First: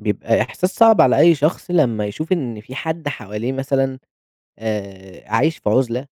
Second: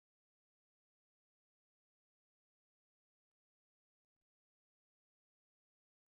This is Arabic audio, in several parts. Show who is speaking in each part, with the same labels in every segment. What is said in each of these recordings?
Speaker 1: بيبقى إحساس صعب على أي شخص لمّا يشوف إن في حد حواليه مثلًا عايش في عُزلة،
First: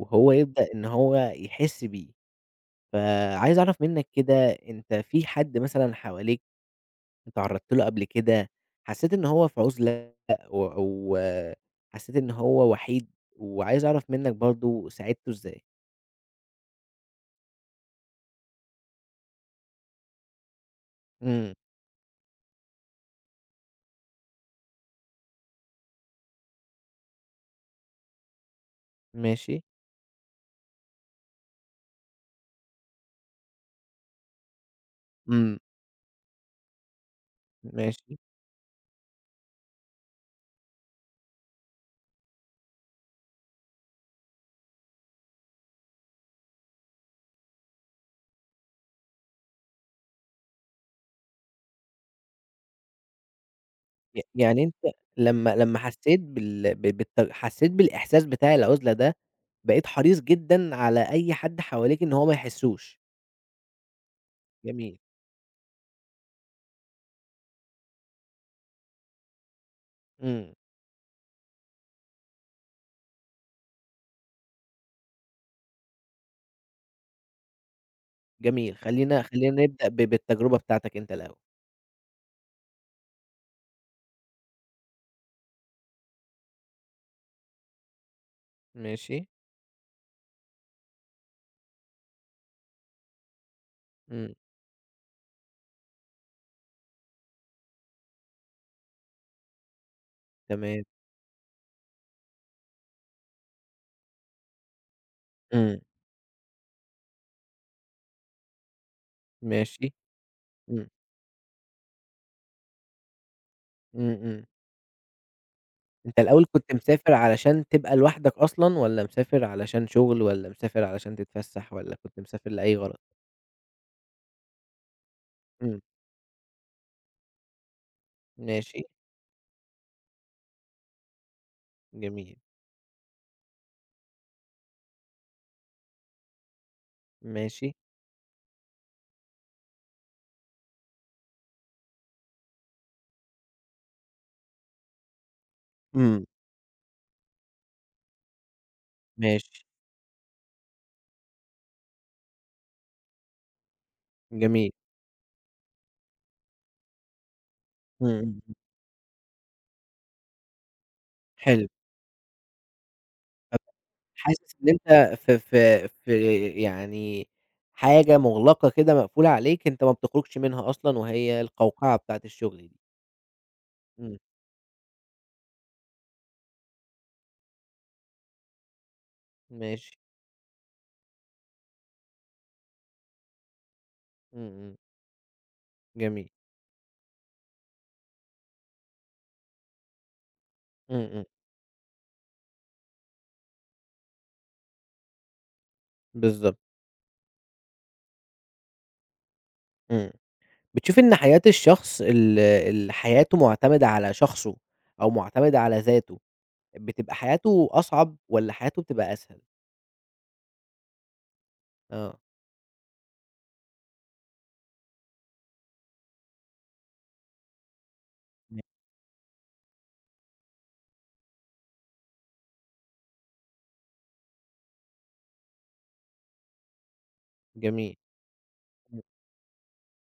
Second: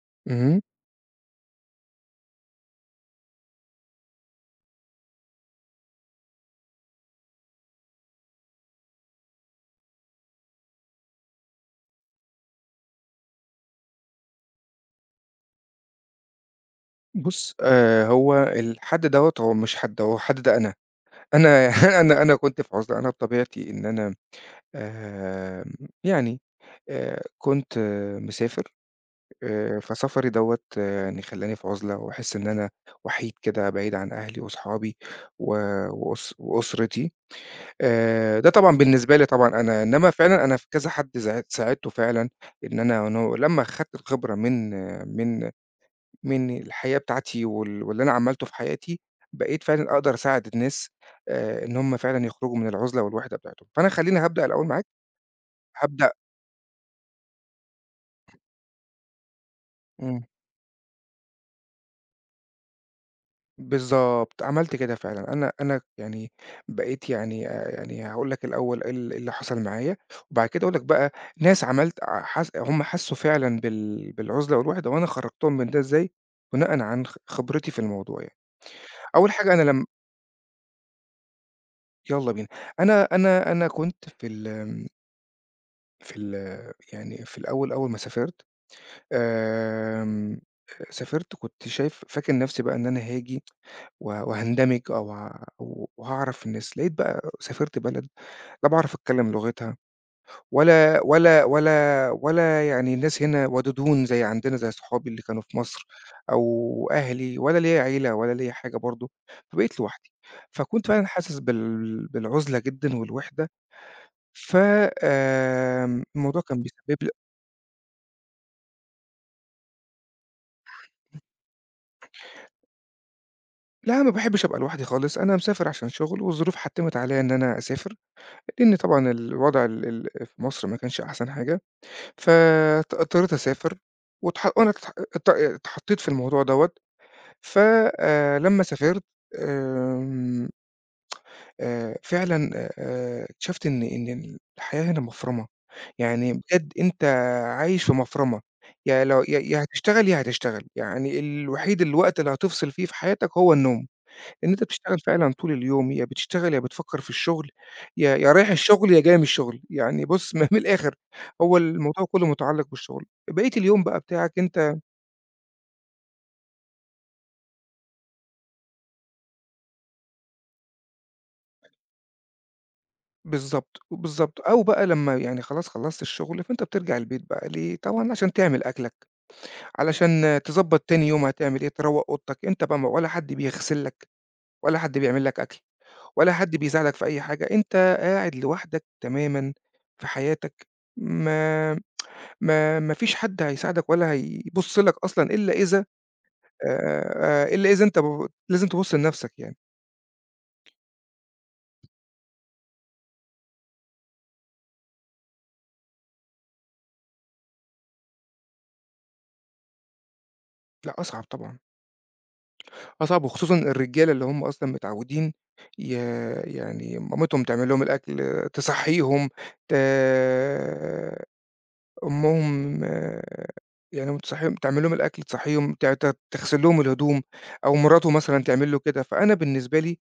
Speaker 1: وهو
Speaker 2: اهم.
Speaker 1: يبدأ إن هو يحس بيه، فعايز أعرف منّك كده أنت في حد مثلًا حواليك اتعرّضت له قبل كده، حسّيت إن هو في عُزلة أو حسّيت إن هو وحيد، وعايز أعرف منّك برضه ساعدته إزاي؟
Speaker 2: بُص، هو الحد دوّة هو مش حد، هو الحد ده أنا.
Speaker 1: إمم،
Speaker 2: أنا أنا كنت في عُزلة. أنا بطبيعتي إن أنا آمم يعني كنت مسافر.
Speaker 1: ماشي،
Speaker 2: فسفري دوّة يعني خلّاني في عُزلة وأحس إن أنا وحيد كده بعيد عن أهلي وأصحابي و
Speaker 1: إمم،
Speaker 2: وأس وأسرتي.
Speaker 1: ماشي،
Speaker 2: ده طبعًا بالنسبة لي طبعًا أنا، إنّما فعلًا أنا في كذا حد ساعدته فعلًا، إن أنا إنه لمّا خدت الخبرة من الحياة بتاعتي واللي أنا عملته في حياتي. بقيت فعلًا أقدر أساعد الناس، إن هُم فعلًا يخرجوا من العزلة والوحدة بتاعتهم. فأنا خلّيني
Speaker 1: ي
Speaker 2: هابدأ
Speaker 1: يعني
Speaker 2: الأول معاك.
Speaker 1: أنت لمّا
Speaker 2: هابدأ
Speaker 1: حسّيت بالإحساس بتاع العُزلة ده بقيت حريص
Speaker 2: إمم،
Speaker 1: جدًا على أي حد حواليكِ إن هو ما يحسّوش.
Speaker 2: بالضبط، عملت كده
Speaker 1: جميل،
Speaker 2: فعلًا. أنا يعني بقيت يعني، يعني هاقول لك الأول إيه اللي حصل معايا. وبعد
Speaker 1: إمم،
Speaker 2: كده أقول لك بقى ناس عملت ع حس هُم حسّوا فعلًا بالعزلة والوحدة، وأنا خرجتهم من ده إزاي، بناءً عن خبرتي في الموضوع يعني.
Speaker 1: جميل. خلّينا
Speaker 2: أول حاجة أنا
Speaker 1: خلّينا
Speaker 2: لم
Speaker 1: نبدأ بالتجربة بتاعتك أنت الأول.
Speaker 2: يالّا بينا. أنا كنت في ال في ال يعني في الأول أول ما سافرت.
Speaker 1: ماشي،
Speaker 2: آمم، سافرت كنت شايف فاكر نفسي بقى إن أنا هاجي
Speaker 1: إمم،
Speaker 2: وهاندمج أو ه وهاعرف الناس. لقيت بقى سافرت بلد لا باعرف أتكلم لغتها
Speaker 1: تمام،
Speaker 2: ولا يعني الناس هنا ودودون زي عندنا زي صحابي اللي كانوا في
Speaker 1: إمم،
Speaker 2: مصر أو أهلي، ولا ليّا عيلة ولا ليّا حاجة برضه. فبقيت
Speaker 1: ماشي،
Speaker 2: لوحدي. فكنت
Speaker 1: إمم،
Speaker 2: فعلًا حاسس بالعزلة جدًا والوحدة.
Speaker 1: إمم، إمم.
Speaker 2: ف آمم،
Speaker 1: أنت
Speaker 2: الموضوع
Speaker 1: الأول
Speaker 2: كان
Speaker 1: كنت
Speaker 2: بيسبب لي
Speaker 1: مسافر علشان تبقى لوحدك أصلًا والّا مسافر علشان شغل والّا مسافر علشان تتفسّح والّا كنت مسافر لأي غرض؟
Speaker 2: لأ، ما باحبش أبقى لوحدي خالص. أنا مسافر
Speaker 1: إمم،
Speaker 2: عشان شغل والظروف حتّمت عليّا إن أنا أسافر، لإن
Speaker 1: ماشي،
Speaker 2: طبعًا الوضع ال ال في مصر ما كانش أحسن حاجة.
Speaker 1: جميل،
Speaker 2: اضطريت أسافر واتح وأنا اتح ات اتحطيت في الموضوع دوّة. ف
Speaker 1: ماشي،
Speaker 2: لمّا سافرت، آمم، فعلًا، اكتشفت إن إن الحياة هنا مفرمة.
Speaker 1: إمم،
Speaker 2: يعني بجد أنت عايش في مفرمة. يا لو يا يا
Speaker 1: ماشي،
Speaker 2: هتشتغل يا هتشتغل. يعني الوحيد الوقت اللي هتفصل فيه في حياتك هو النوم. إن أنت
Speaker 1: جميل،
Speaker 2: بتشتغل فعلًا طول اليوم، يا بتشتغل يا بتفكّر في الشغل،
Speaker 1: إمم،
Speaker 2: يا
Speaker 1: إمم،
Speaker 2: يا رايح
Speaker 1: إمم،
Speaker 2: الشغل يا جاي من الشغل. يعني بُص من الآخر، هو
Speaker 1: حلو.
Speaker 2: الموضوع كُلّه متعلّق بالشغل، بقية اليوم بقى بتاعك
Speaker 1: حاسس إن
Speaker 2: أنت.
Speaker 1: أنت في يعني حاجة مُغلقة كده مقفولة عليك، أنت ما بتخرجش منها أصلًا وهي القوقعة بتاعة الشغل دي.
Speaker 2: بالضبط،
Speaker 1: إمم،
Speaker 2: بالضبط، أو بقى لمّا يعني خلاص خلّصت الشغل فأنت بترجع البيت بقى ليه، طبعًا عشان تعمل أكلك،
Speaker 1: ماشي،
Speaker 2: علشان تضبّط تاني يوم هتعمل إيه، تروّق أوضتك. أنت بقى ما ولا حد بيغسل لك
Speaker 1: إمم، إمم،
Speaker 2: ولا حد بيعمل لك أكل
Speaker 1: جميل،
Speaker 2: ولا حد بيساعدك في أي حاجة. أنت قاعد لوحدك تمامًا في حياتك.
Speaker 1: إمم، إمم،
Speaker 2: ما ما فيش حد هيساعدك ولا هيبُص لك أصلًا إلا إذا،
Speaker 1: بالضبط،
Speaker 2: إلا إذا أنت ب لازم تبُص لنَفْسك يعني.
Speaker 1: إمم. بتشوف إن حياة الشخص اللي حياته مُعتمدة على شخصه أو مُعتمدة على ذاته، بتبقى حياته أصعب والّا حياته بتبقى أسهل؟
Speaker 2: لأ أصعب طبعًا.
Speaker 1: آه،
Speaker 2: أصعب، وخصوصًا الرجالة اللي هم أصلًا متعوّدين ي يعني مامتهم تعمل لهم الأكل،
Speaker 1: م
Speaker 2: تصحّيهم، ت أمهم يعني تصحيهم تعمل لهم الأكل، تصحيهم، ت ت تغسل لهم الهدوم، أو
Speaker 1: جميل،
Speaker 2: مراته مثلًا تعمل له
Speaker 1: إمم،
Speaker 2: كده. فأنا بالنسبة لي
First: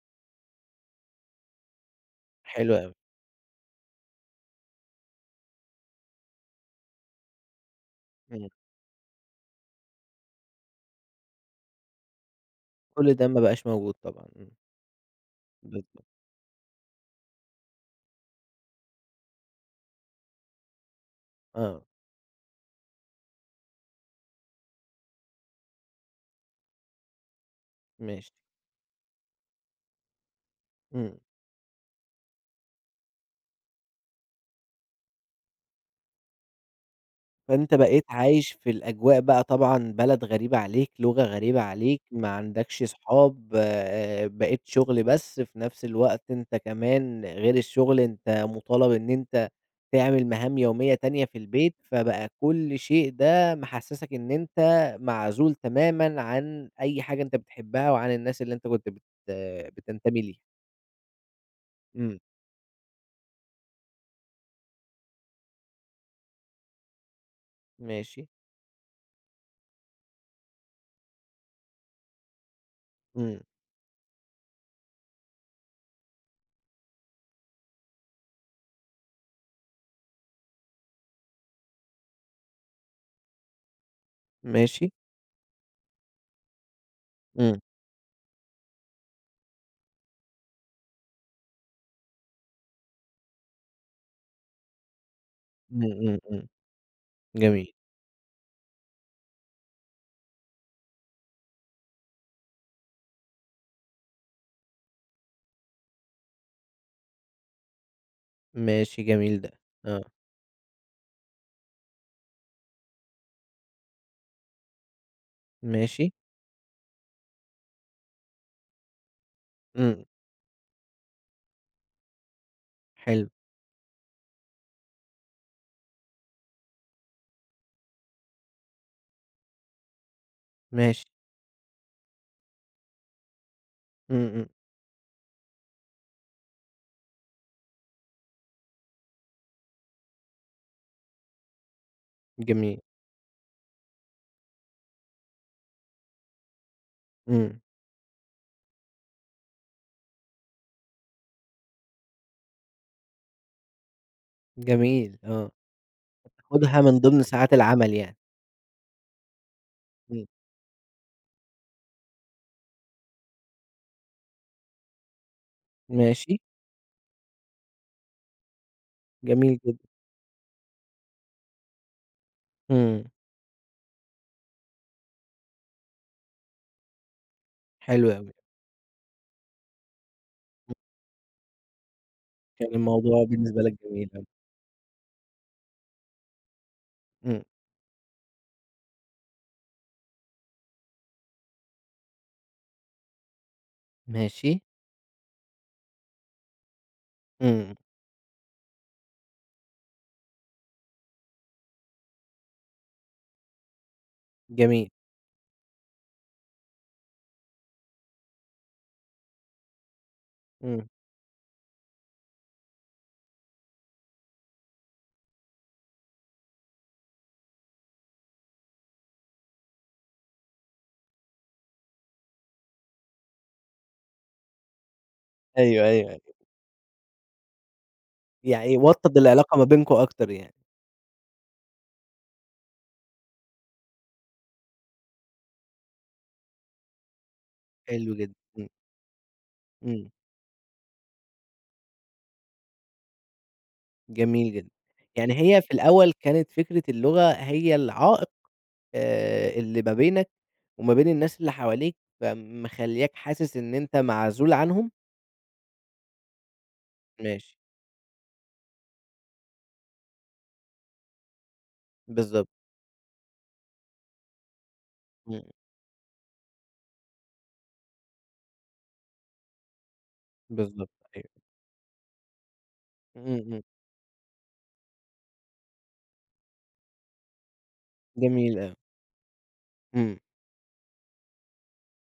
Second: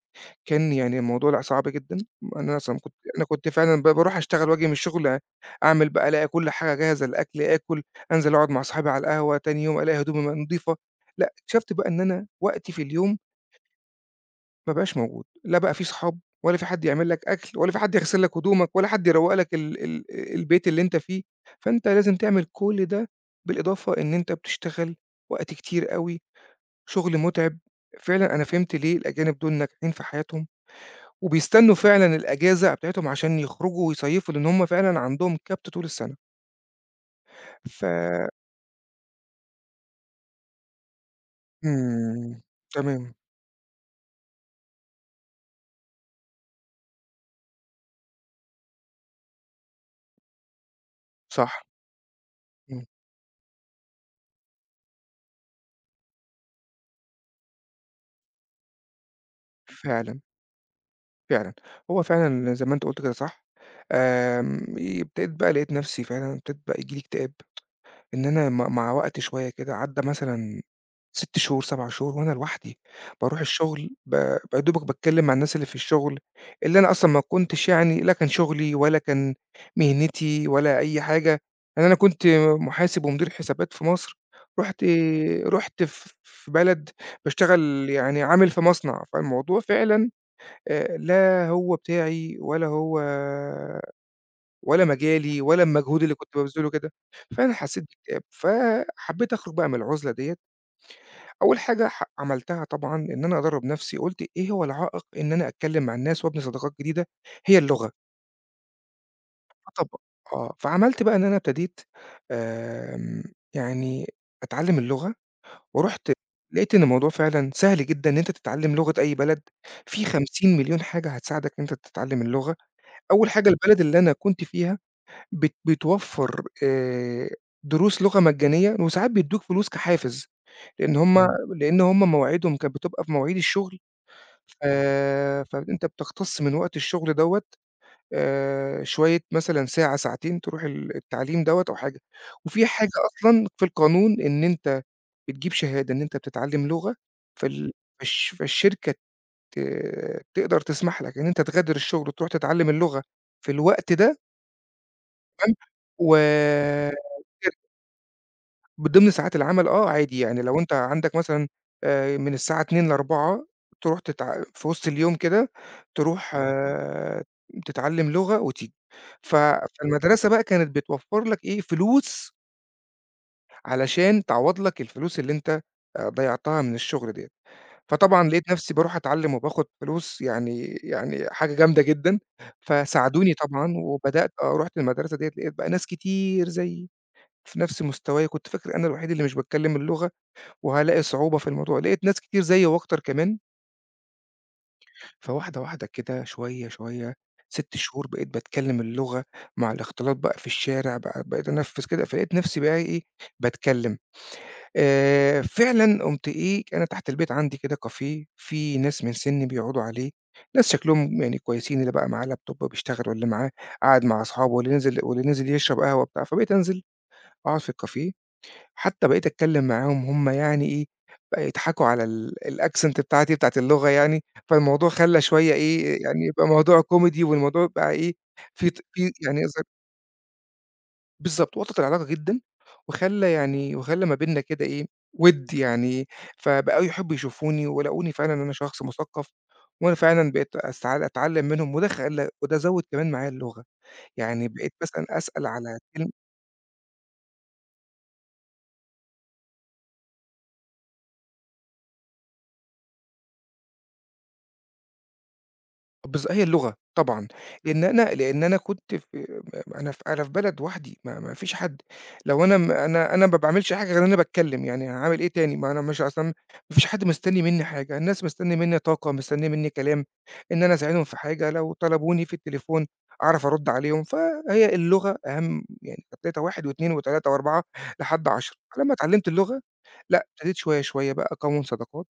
Speaker 2: كان يعني الموضوع لأ صعب جدًا. أنا
Speaker 1: حلو
Speaker 2: أصلًا كنت
Speaker 1: أوي،
Speaker 2: أنا كنت فعلًا باروح أشتغل وآجي من الشغل، أعمل بقى ألاقي كل حاجة جاهزة، الأكل آكل، أنزل
Speaker 1: إمم،
Speaker 2: أقعد مع صحابي على القهوة، تاني يوم ألاقي هدومي نضيفة. لأ اكتشفت بقى إن أنا وقتي في
Speaker 1: كل
Speaker 2: اليوم
Speaker 1: ده ما بقاش موجود طبعًا، إمم،
Speaker 2: ما بقاش موجود. لا بقى في
Speaker 1: بالضبط،
Speaker 2: صحاب ولا في حد يعمل لك أكل ولا في حد يغسل لك هدومك ولا حد يروّق لك ال ال البيت اللي أنت فيه.
Speaker 1: آه،
Speaker 2: فأنت لازم تعمل كل ده بالإضافة إن أنت بتشتغل وقت كتير أوي، شغل مُتعب.
Speaker 1: ماشي،
Speaker 2: فعلًا أنا فهمت ليه الأجانب دول ناجحين في حياتهم
Speaker 1: إمم.
Speaker 2: وبيستنوا فعلًا الأجازة بتاعتهم عشان يخرجوا ويصيّفوا، لإن هم فعلًا عندهم كَبْت طول السَنة.
Speaker 1: فأنت
Speaker 2: ف
Speaker 1: بقيت عايش في الأجواء بقى طبعًا بلد غريبة عليك، لغة غريبة عليك، ما
Speaker 2: إمم،
Speaker 1: عندكش
Speaker 2: تمام،
Speaker 1: صحاب، بقيت شغل بس، في نفس الوقت أنت كمان غير الشغل أنت مطالب إن أنت تعمل مهام يومية تانية في
Speaker 2: صح،
Speaker 1: البيت، فبقى كل
Speaker 2: إمم،
Speaker 1: شيء ده محسسك إن أنت معزول تمامًا عن أي حاجة أنت بتحبها وعن الناس اللي أنت كنت بت
Speaker 2: فعلًا.
Speaker 1: بتنتمي ليها.
Speaker 2: فعلًا، هو
Speaker 1: إمم،
Speaker 2: فعلًا زي ما أنت قُلت كده صح. ابتديت بقى لقيت نفسي فعلًا ابتديت بقى ييجي لي اكتئاب. إن
Speaker 1: ماشي،
Speaker 2: أنا مع وقت شوية كده عدّى مثلًا 6 شهور، 7 شهور وأنا لوحدي، باروح
Speaker 1: إمم،
Speaker 2: الشغل ب ب يا دوبك باتكلم مع الناس اللي في الشغل، اللي أنا أصلًا ما كنتش، يعني لا كان شغلي ولا كان مهنتي ولا أي حاجة. يعني أنا كنت محاسب ومدير حسابات في مصر. رُحت
Speaker 1: ماشي،
Speaker 2: رُحت ف في بلد
Speaker 1: إمم،
Speaker 2: باشتغل يعني عامل في مصنع. فالموضوع فعلًا لا هو بتاعي ولا هو، ولا مجالي ولا
Speaker 1: إمم،
Speaker 2: المجهود اللي
Speaker 1: إمم،
Speaker 2: كنت
Speaker 1: إمم،
Speaker 2: بابذله كده. فأنا
Speaker 1: جميل،
Speaker 2: حسّيت باكتئاب، فحبّيت أخرُج بقى من العُزلة ديّة. أول حاجة ح عملتها طبعًا إن أنا أدرّب نَفْسي. قُلت إيه هو العائق إن أنا أتكلّم مع الناس وأبني صداقات جديدة؟ هي اللغة.
Speaker 1: ماشي جميل ده،
Speaker 2: فطب
Speaker 1: آه.
Speaker 2: آه. فعملت بقى إن أنا ابتديت آمم يعني أتعلّم اللغة.
Speaker 1: ماشي،
Speaker 2: ورُحت لقيت إن الموضوع فعلًا سهل جدًا إن أنت تتعلّم لغة أي بلد.
Speaker 1: إمم،
Speaker 2: في 50 مليون حاجة هتساعدك إن أنت تتعلّم اللغة.
Speaker 1: حلو،
Speaker 2: أول حاجة، البلد اللي أنا كنت فيها بتوفّر دروس لغة مجانية، وساعات بيدّوك فلوس كحافز. لإن
Speaker 1: ماشي،
Speaker 2: هم إمم. لإن هم مواعيدهم كانت بتبقى في مواعيد الشغل.
Speaker 1: إمم، إمم،
Speaker 2: ف فأنت بتختص من وقت الشغل دوّة شوية، مثلًا ساعة، ساعتين تروح التعليم دوّة أو حاجة. وفي
Speaker 1: جميل،
Speaker 2: حاجة أصلًا في القانون إن أنت بتجيب شهادة إن أنت بتتعلم لغة.
Speaker 1: إمم،
Speaker 2: فال فالشركة ت تقدر تسمح لك إن أنت تغادر الشغل وتروح تتعلم اللغة في الوقت ده.
Speaker 1: جميل، آه،
Speaker 2: تمام. و
Speaker 1: تاخدها من ضمن ساعات العمل يعني،
Speaker 2: ضمن ساعات العمل آه، عادي
Speaker 1: إمم،
Speaker 2: يعني لو أنت عندك مثلًا، من الساعة 14:00 ل16:00 تروح في وسط اليوم كده تروح،
Speaker 1: ماشي،
Speaker 2: تتعلم لغة وتيجي. ف
Speaker 1: جميل جدًا،
Speaker 2: فالمدرسة بقى كانت بتوفّر لك إيه، فلوس
Speaker 1: إمم،
Speaker 2: علشان تعوّض لك الفلوس اللي أنت ضيّعتها من الشغل ديّة.
Speaker 1: حلو
Speaker 2: فطبعًا
Speaker 1: أوي،
Speaker 2: لقيت نفسي باروح أتعلم وباخد فلوس، يعني
Speaker 1: إمم،
Speaker 2: يعني حاجة جامدة جدًا.
Speaker 1: كان الموضوع
Speaker 2: فساعدوني
Speaker 1: بالنسبة
Speaker 2: طبعًا
Speaker 1: لك جميل أوي،
Speaker 2: وبدأت، رُحت المدرسة ديّة لقيت بقى ناس كتير زيي.
Speaker 1: إمم،
Speaker 2: في نفس مستواي، كنت فاكر أنا الوحيد اللي مش باتكلم اللغة وهالاقي صعوبة في الموضوع. لقيت ناس كتير زيي وأكتر كمان.
Speaker 1: ماشي،
Speaker 2: فواحدة واحدة كده شوية، شوية
Speaker 1: إمم،
Speaker 2: 6 شهور بقيت باتكلم اللغة. مع الاختلاط بقى في الشارع بقى بقيت أنفذ كده. فلقيت نفسي بقى إيه، باتكلم.
Speaker 1: جميل،
Speaker 2: فعلًا قُمت إيه، أنا تحت البيت عندي كده كافيه، في ناس من سني بيقعدوا عليه، ناس
Speaker 1: إمم،
Speaker 2: شكلهم يعني كويسين، اللي بقى معاه لابتوب بيشتغل واللي معاه قاعد مع أصحابه واللي نزل واللي نزل يشرب قهوة وبتاع. فبقيت أنزل أقعد في الكافيه، حتى بقيت أتكلّم معاهم هم يعني إيه. بقى يضحكوا على الaccent بتاعتي بتاعة اللغة يعني. فالموضوع خلّى شوية
Speaker 1: أيوه،
Speaker 2: إيه،
Speaker 1: أيوه،
Speaker 2: يعني
Speaker 1: أيوه،
Speaker 2: يبقى موضوع كوميدي والموضوع بقى إيه. في
Speaker 1: يعني
Speaker 2: ط في
Speaker 1: وطّد
Speaker 2: يعني ز
Speaker 1: العلاقة ما بينكم أكتر يعني،
Speaker 2: بالضبط، وطّت العلاقة جدًا وخلّى يعني وخلّى ما بيننا كده إيه، وِد يعني. فبقوا يحبّوا يشوفوني ولاقوني
Speaker 1: حلو
Speaker 2: فعلًا
Speaker 1: جدًا،
Speaker 2: إن أنا
Speaker 1: إمم،
Speaker 2: شخص مثقّف. وأنا
Speaker 1: إمم،
Speaker 2: فعلًا بقيت أتعلّم منهم، وده خلّى وده زوّد كمان معايا اللغة. يعني
Speaker 1: جميل جدًا،
Speaker 2: بقيت مثلًا
Speaker 1: يعني
Speaker 2: أسأل
Speaker 1: هي في
Speaker 2: على كلمة.
Speaker 1: الأول كانت فكرة اللغة هي العائق اللي ما بينك وما بين الناس اللي حواليك، فمخلّياك حاسس إن أنت معزول عنهم؟
Speaker 2: هي اللغة طبعًا،
Speaker 1: ماشي،
Speaker 2: لإن أنا لإن أنا كنت في، م أنا في أنا في بلد وحدي، ما ما فيش حد. لو
Speaker 1: بالضبط،
Speaker 2: أنا م أنا أنا ما باعملش حاجة غير إن أنا باتكلم، يعني هاعمل إيه
Speaker 1: إمم،
Speaker 2: تاني؟ ما أنا مش أصلًا، ما فيش حد مستني منّي حاجة. الناس مستنية منّي طاقة، مستنية منّي كلام، إن أنا
Speaker 1: بالضبط،
Speaker 2: أساعدهم في
Speaker 1: أيوه،
Speaker 2: حاجة. لو طلبوني في التليفون
Speaker 1: إمم،
Speaker 2: أعرف
Speaker 1: إمم،
Speaker 2: أرُد عليهم. فهي اللغة أهم يعني. ابتديت 1 و2 و3 و4 لحد
Speaker 1: جميل
Speaker 2: 10.
Speaker 1: أوي،
Speaker 2: فلمّا اتعلمت اللغة
Speaker 1: إمم،
Speaker 2: لأ، ابتديت شوية، شوية بقى أكوّن صداقات.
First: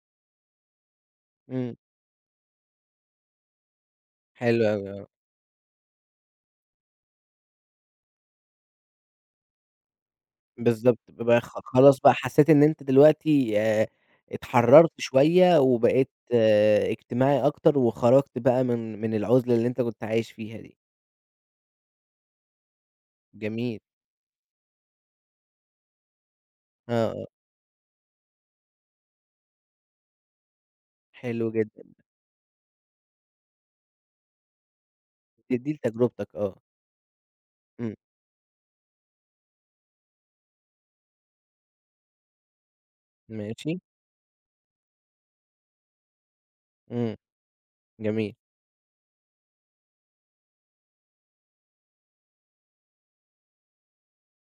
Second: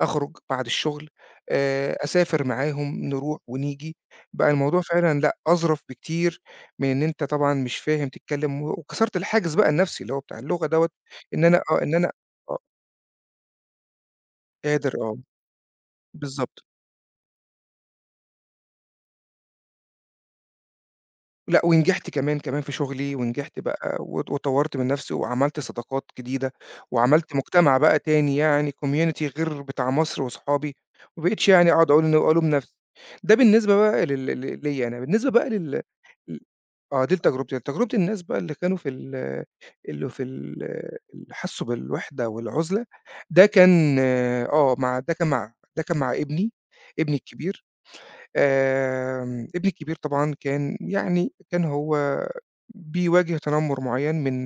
Speaker 2: أخرج بعد الشغل،
Speaker 1: إمم،
Speaker 2: أسافر معاهم، نروح ونيجي. بقى
Speaker 1: حلو
Speaker 2: الموضوع
Speaker 1: أوي،
Speaker 2: فعلًا لأ، أظرف بكتير من إن أنت طبعًا مش فاهم تتكلم. وكسرت الحاجز بقى النفسي اللي هو بتاع اللغة دوّة.
Speaker 1: بالضبط، بقى
Speaker 2: إن
Speaker 1: خ
Speaker 2: أنا آه، إن
Speaker 1: خلاص
Speaker 2: أنا
Speaker 1: بقى حسيت
Speaker 2: آه،
Speaker 1: إن أنت دلوقتي اتحررت
Speaker 2: قادر آه،
Speaker 1: شوية وبقيت
Speaker 2: بالضبط.
Speaker 1: اجتماعي أكتر، وخرجت بقى من العُزلة اللي أنت كنت عايش فيها دي،
Speaker 2: لأ، ونجحت كمان، كمان في شغلي ونجحت
Speaker 1: جميل،
Speaker 2: بقى وطوّرت من نَفْسي وعملت صداقات جديدة.
Speaker 1: آه، آه،
Speaker 2: وعملت مجتمع بقى تاني يعني community غير بتاع مصر وصحابي. ما بقيتش
Speaker 1: حلو
Speaker 2: يعني
Speaker 1: جدًا،
Speaker 2: أقعد أقول ألوم نَفْسي. ده بالنسبة بقى لل ل ليّا أنا. بالنسبة بقى
Speaker 1: دي
Speaker 2: لل
Speaker 1: دي
Speaker 2: ل
Speaker 1: لتجربتك آه،
Speaker 2: آه، دي لتجربتي. تجربة
Speaker 1: إمم،
Speaker 2: الناس بقى اللي كانوا في، ال اللي في ال اللي حسّوا بالوحدة والعُزلة. ده
Speaker 1: ماشي،
Speaker 2: كان آه، مع ده كان مع ده كان مع ابني، ابني
Speaker 1: إمم،
Speaker 2: الكبير.
Speaker 1: جميل،
Speaker 2: ابني الكبير طبعًا كان يعني كان هو بيواجه تنمر معيّن من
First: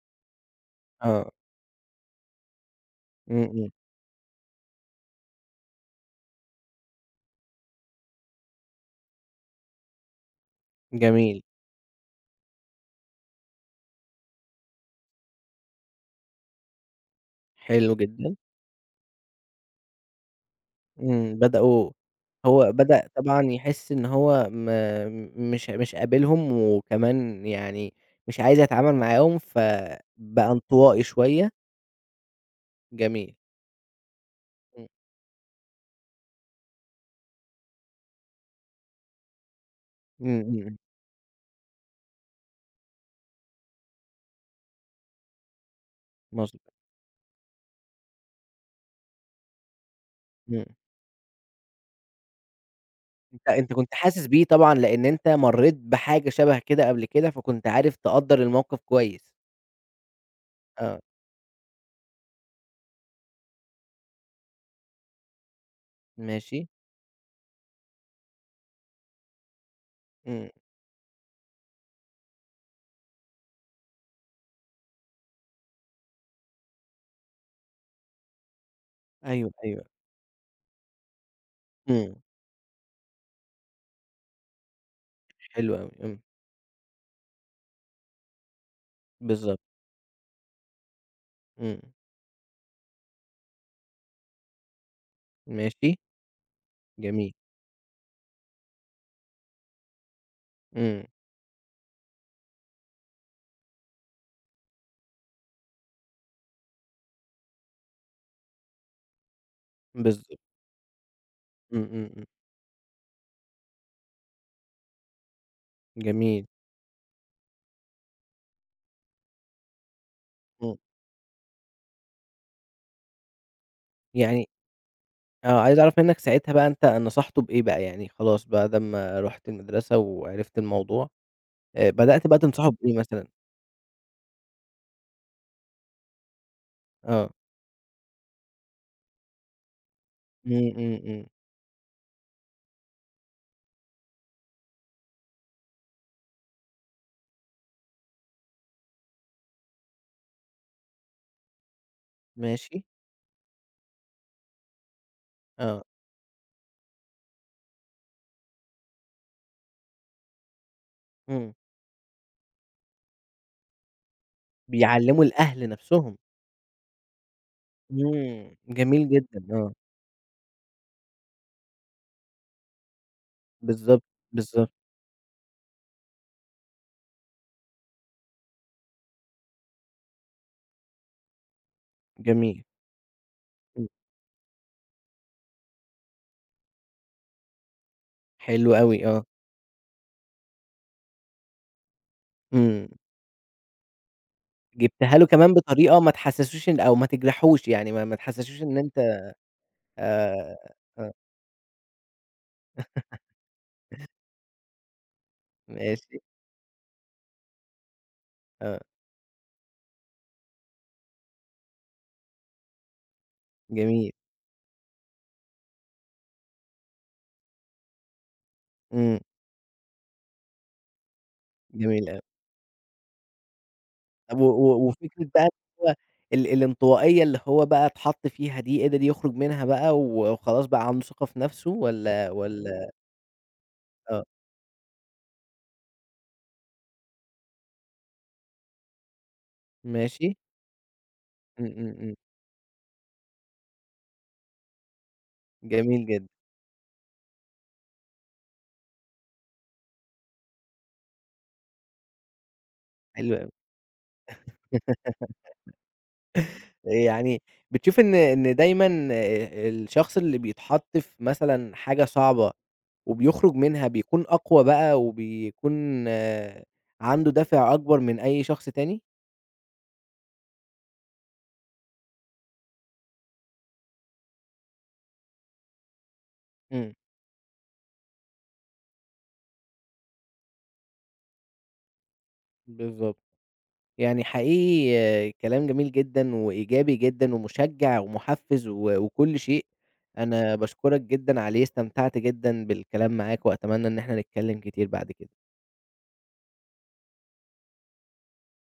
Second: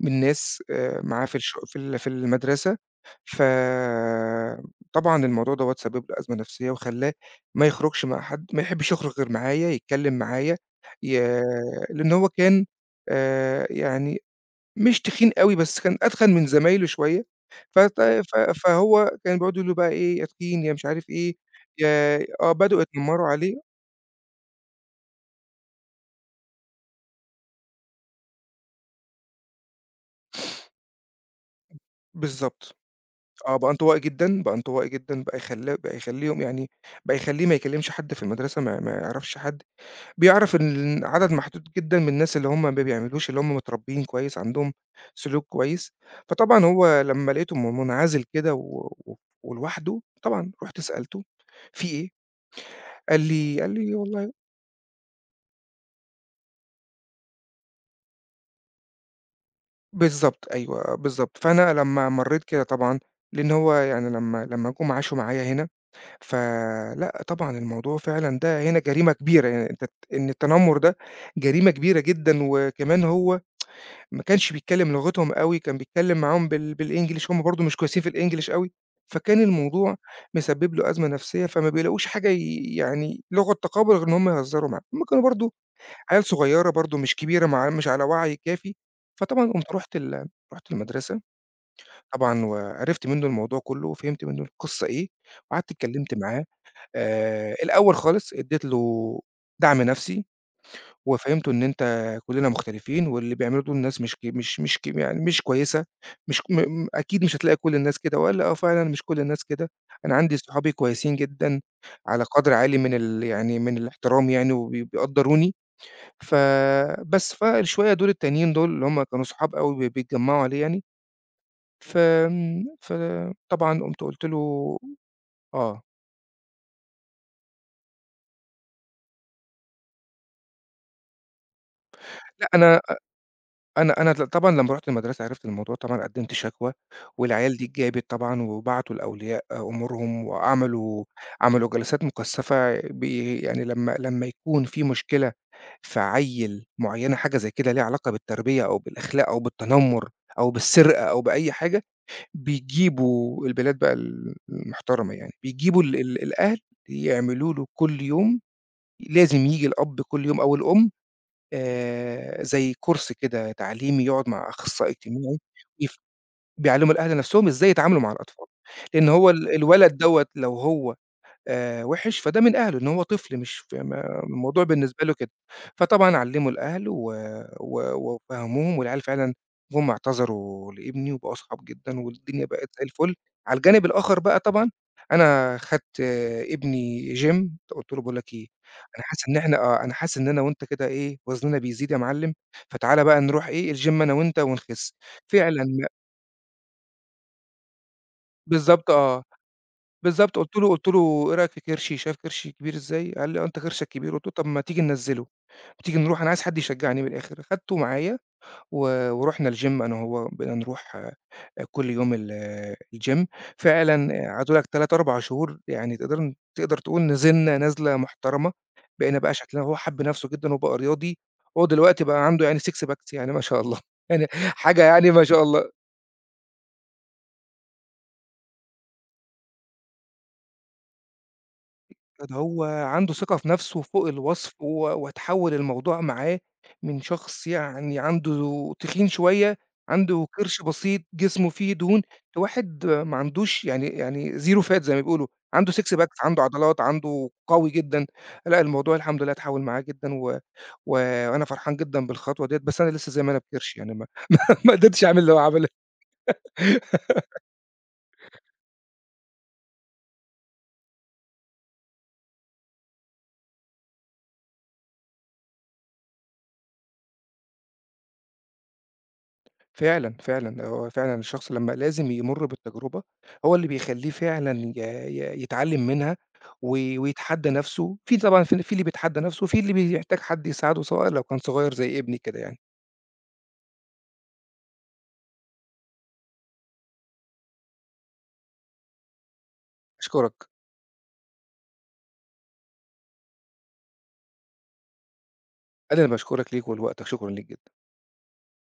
Speaker 2: من ناس معاه
Speaker 1: آه،
Speaker 2: في الش في ال في المدرسة.
Speaker 1: إمم، إمم.
Speaker 2: فطبعًا الموضوع دوّة سبب له أزمة نفسية وخلّاه ما يخرجش مع حد، ما يحبش يخرج غير معايا، يتكلّم معايا. ي
Speaker 1: جميل،
Speaker 2: لإن هو كان، آآ يعني مش تخين أوي، بس كان أتخن من زمايله شوية.
Speaker 1: حلو
Speaker 2: فت ف
Speaker 1: جدًا.
Speaker 2: فهو كان بيقعدوا يقولوا له بقى إيه: "يا تخين، يا مش عارف إيه،
Speaker 1: إمم،
Speaker 2: يا".
Speaker 1: هو
Speaker 2: بدؤوا
Speaker 1: بدأ
Speaker 2: يتنمروا
Speaker 1: طبعًا
Speaker 2: عليه.
Speaker 1: يحس إن هو م مش مش قابلهم، وكمان يعني مش عايز يتعامل معاهم، فبقى انطوائي شوية.
Speaker 2: بالضبط.
Speaker 1: جميل.
Speaker 2: بقى انطوائي جدًا، بقى
Speaker 1: إمم،
Speaker 2: انطوائي جدًا، بقى يخلّيهم يعني بقى يخلّيه ما يكلّمش حد في المدرسة، ما يعرفش حد.
Speaker 1: إمم،
Speaker 2: بيعرف
Speaker 1: إمم،
Speaker 2: إن عدد محدود جدًا من الناس اللي هم ما بيعملوش، اللي هم متربيين كويس، عندهم سلوك كويس.
Speaker 1: مضبوط.
Speaker 2: فطبعًا هو لمّا لقيته منعزل كده و و ولوحده، طبعًا
Speaker 1: إمم،
Speaker 2: رُحت سألته: "في إيه؟" قال
Speaker 1: أنت
Speaker 2: لي قال
Speaker 1: أنت
Speaker 2: لي:
Speaker 1: كنت حاسس
Speaker 2: "والله".
Speaker 1: بيه طبعًا، لإن أنت مرّيت بحاجة شبه كده قبل كده، فكنت عارف تقدّر الموقف كويس.
Speaker 2: بالضبط، أيوه،
Speaker 1: آه،
Speaker 2: بالضبط، فأنا لمّا مرّيت كده طبعًا، لإن هو يعني لمّا جُم عاشوا معايا هنا.
Speaker 1: ماشي.
Speaker 2: فلأ طبعًا الموضوع فعلًا ده هنا جريمة كبيرة. يعني أنت إن
Speaker 1: إمم،
Speaker 2: التنمر ده جريمة كبيرة جدًا. وكمان هو ما كانش بيتكلم لغتهم أوي، كان بيتكلم معاهم بالEnglish، هُم برضه مش كويسين في الEnglish أوي. فكان
Speaker 1: أيوه، أيوه.
Speaker 2: الموضوع مسبب له أزمة نفسية، فما بيلاقوش
Speaker 1: إمم،
Speaker 2: حاجة يعني لغة تقابل غير إن هُم يهزروا معاها. هُم كانوا برضه
Speaker 1: حلو أوي. إمم،
Speaker 2: عيال صغيرة برضه مش كبيرة، مع مش على وعي كافي. فطبعًا
Speaker 1: بالضبط.
Speaker 2: قمت رُحت ال رُحت المدرسة
Speaker 1: إمم،
Speaker 2: طبعًا وعرفت منه الموضوع كله، وفهمت منه القصة إيه. وقعدت
Speaker 1: ماشي،
Speaker 2: اتكلمت معاه،
Speaker 1: جميل.
Speaker 2: الأول خالص ادّيت له دعم نفسي.
Speaker 1: إمم،
Speaker 2: وفهّمته إن أنت كُلّنا مختلفين، واللي بيعمله دول ناس مش ك مش مش ك يعني مش كويسة، مش م م أكيد مش هتلاقي كل الناس كده. وقال لي: "آه فعلًا مش كل الناس كده. أنا عندي
Speaker 1: بالضبط.
Speaker 2: صحابي كويسين جدًا،
Speaker 1: إمم، إمم،
Speaker 2: على
Speaker 1: إمم،
Speaker 2: قدر عالي من يعني من الاحترام يعني بيقدّروني." ف
Speaker 1: جميل.
Speaker 2: بس، فالشوية دول التانيين دول اللي هم كانوا صحاب أوي بيتجمّعوا عليه
Speaker 1: إمم.
Speaker 2: يعني. فطبعًا قُلت له
Speaker 1: يعني آه، عايز
Speaker 2: آه،
Speaker 1: أعرف منّك ساعتها بقى أنت نصحته بإيه بقى؟ يعني خلاص بعد أمّا رُحت المدرسة وعرفت الموضوع، بدأت بقى
Speaker 2: لأ
Speaker 1: تنصحه
Speaker 2: أنا
Speaker 1: بإيه مثلًا؟
Speaker 2: أنا أنا ل طبعًا لمّا رُحت المدرسة عرفت الموضوع طبعًا قدّمت شكوى.
Speaker 1: آه.
Speaker 2: والعيال دي اتجابت طبعًا وبعتوا لأولياء أمورهم
Speaker 1: إمم، إمم، إمم،
Speaker 2: عملوا جلسات مكثّفة، يعني لمّا يكون في مشكلة في عيّل معيّنة حاجة زي كده ليها علاقة بالتربية أو بالأخلاق أو بالتنمُّر أو بالسرقة أو بأي حاجة،
Speaker 1: ماشي،
Speaker 2: بيجيبوا البلاد بقى المحترمة يعني، بيجيبوا
Speaker 1: آه،
Speaker 2: ال ال الأهل يعملوا له كل يوم. لازم ييجي الأب كل يوم أو الأم،
Speaker 1: إمم.
Speaker 2: زي course كده تعليمي يقعد مع أخصائي
Speaker 1: بيعلّموا
Speaker 2: اجتماعي.
Speaker 1: الأهل
Speaker 2: يف
Speaker 1: نَفْسهم.
Speaker 2: بيعلّموا الأهل نَفْسهم إزاي يتعاملوا مع الأطفال،
Speaker 1: إمم، جميل
Speaker 2: لإن هو
Speaker 1: جدًا، آه.
Speaker 2: الولد دوّة لو هو وِحِش، فده من أهله. إن هو طفل مش ف
Speaker 1: بالضبط،
Speaker 2: ما الموضوع
Speaker 1: بالضبط،
Speaker 2: بالنسبة له كده. فطبعًا علّموا الأهل و و وفهّموهم. والعيال فعلًا جُم اعتذروا لابني وبقوا أصحاب جدًا والدنيا
Speaker 1: جميل.
Speaker 2: بقت زي الفُل. على الجانب
Speaker 1: إمم،
Speaker 2: الآخر بقى طبعًا، أنا خدت آه، ابني gym. قُلت له: "باقول لك إيه،
Speaker 1: حلو
Speaker 2: أنا
Speaker 1: أوي، آه.
Speaker 2: حاسس إن إحنا آه، أنا حاسس إن أنا وأنت كده إيه، وزننا بيزيد يا معلِّم.
Speaker 1: إمم.
Speaker 2: فتعالَ بقى نروح إيه الgym أنا وأنت ونخِس."
Speaker 1: جبتها له كمان
Speaker 2: فعلًا
Speaker 1: بطريقة ما تحسّسوش أو ما تجرحوش، يعني ما تحسّسوش إن
Speaker 2: بالضبط
Speaker 1: أنت
Speaker 2: آه. بالضبط، قُلت له
Speaker 1: آآ
Speaker 2: قُلت له: "إيه رأيك في كرشي؟ شايف كرشي كبير إزاي؟" قال لي: "آه، أنت كرشك كبير." قُلت له: "طب ما تيجي ننزّله، تيجي
Speaker 1: ماشي،
Speaker 2: نروح." أنا عايز حد يشجعني من الآخر. خدته معايا
Speaker 1: آه،
Speaker 2: ورُحنا الgym أنا وهو. بقينا نروح كل يوم الgym.
Speaker 1: جميل.
Speaker 2: فعلًا آه، عايز أقول لك 3، 4 شهور يعني تقدر تقول نزلنا نزلة محترمة. بقينا
Speaker 1: إمم.
Speaker 2: بقى شكلنا هو حَب نَفْسه جدًا وبقى رياضي. هو دلوقتي
Speaker 1: جميل أوي.
Speaker 2: بقى عنده يعني six packs يعني ما شاء الله، يعني
Speaker 1: طب و
Speaker 2: حاجة
Speaker 1: و
Speaker 2: يعني ما
Speaker 1: وفكرة
Speaker 2: شاء
Speaker 1: بقى
Speaker 2: الله.
Speaker 1: اللي هو الانطوائية اللي هو بقى اتحط فيها دي، قدر يخرج منها بقى وخلاص بقى عنده ثقة في نفسه والّا
Speaker 2: كان هو
Speaker 1: والّا
Speaker 2: عنده ثقة في نفسه فوق
Speaker 1: آه،
Speaker 2: الوصف وتحوّل الموضوع معاه من شخص يعني عنده تخين شوية، عنده
Speaker 1: ماشي،
Speaker 2: كرش بسيط، جسمه
Speaker 1: إمم،
Speaker 2: فيه
Speaker 1: إمم،
Speaker 2: دهون،
Speaker 1: إمم،
Speaker 2: لواحد ما عندوش يعني يعني zero fat زي ما بيقولوا. عنده six
Speaker 1: جميل
Speaker 2: packs،
Speaker 1: جدًا،
Speaker 2: عنده عضلات، عنده قوي جدًا. لأ، الموضوع الحمد لله اتحوّل معاه جدًا و و وأنا فرحان جدًا بالخطوة ديّة، بس أنا لسه زي ما
Speaker 1: حلو
Speaker 2: أنا
Speaker 1: أوي.
Speaker 2: بكرش يعني ما ما قدرتش أعمل اللي هو عمله.
Speaker 1: يعني بتشوف إن دايمًا الشخص اللي بيتحط في مثلًا حاجة صعبة وبيخرج منها بيكون أقوى بقى وبيكون آه، عنده دافع أكبر من أي شخص تاني؟
Speaker 2: فعلًا، فعلًا، هو فعلًا الشخص لمّا لازم يمُر بالتجربة. هو اللي بيخلّيه فعلًا ي ي يتعلّم منها و
Speaker 1: إمم،
Speaker 2: ويتحدّى نَفْسه. في طبعًا في اللي بيتحدّى نَفْسه وفي اللي بيحتاج حد يساعده، سواء لو كان صغير زي ابني كده يعني.
Speaker 1: بالضبط. يعني حقيقي كلام جميل جدًا وإيجابي جدًا ومشجّع ومُحفِّز وكل شيء،
Speaker 2: أشكرك،
Speaker 1: أنا باشكرك جدًا عليه، استمتعت جدًا بالكلام معاك وأتمنى إن إحنا نتكلّم كتير بعد كده.
Speaker 2: أنا اللي باشكرك ليك ولوقتك، شكرًا ليك جدًا.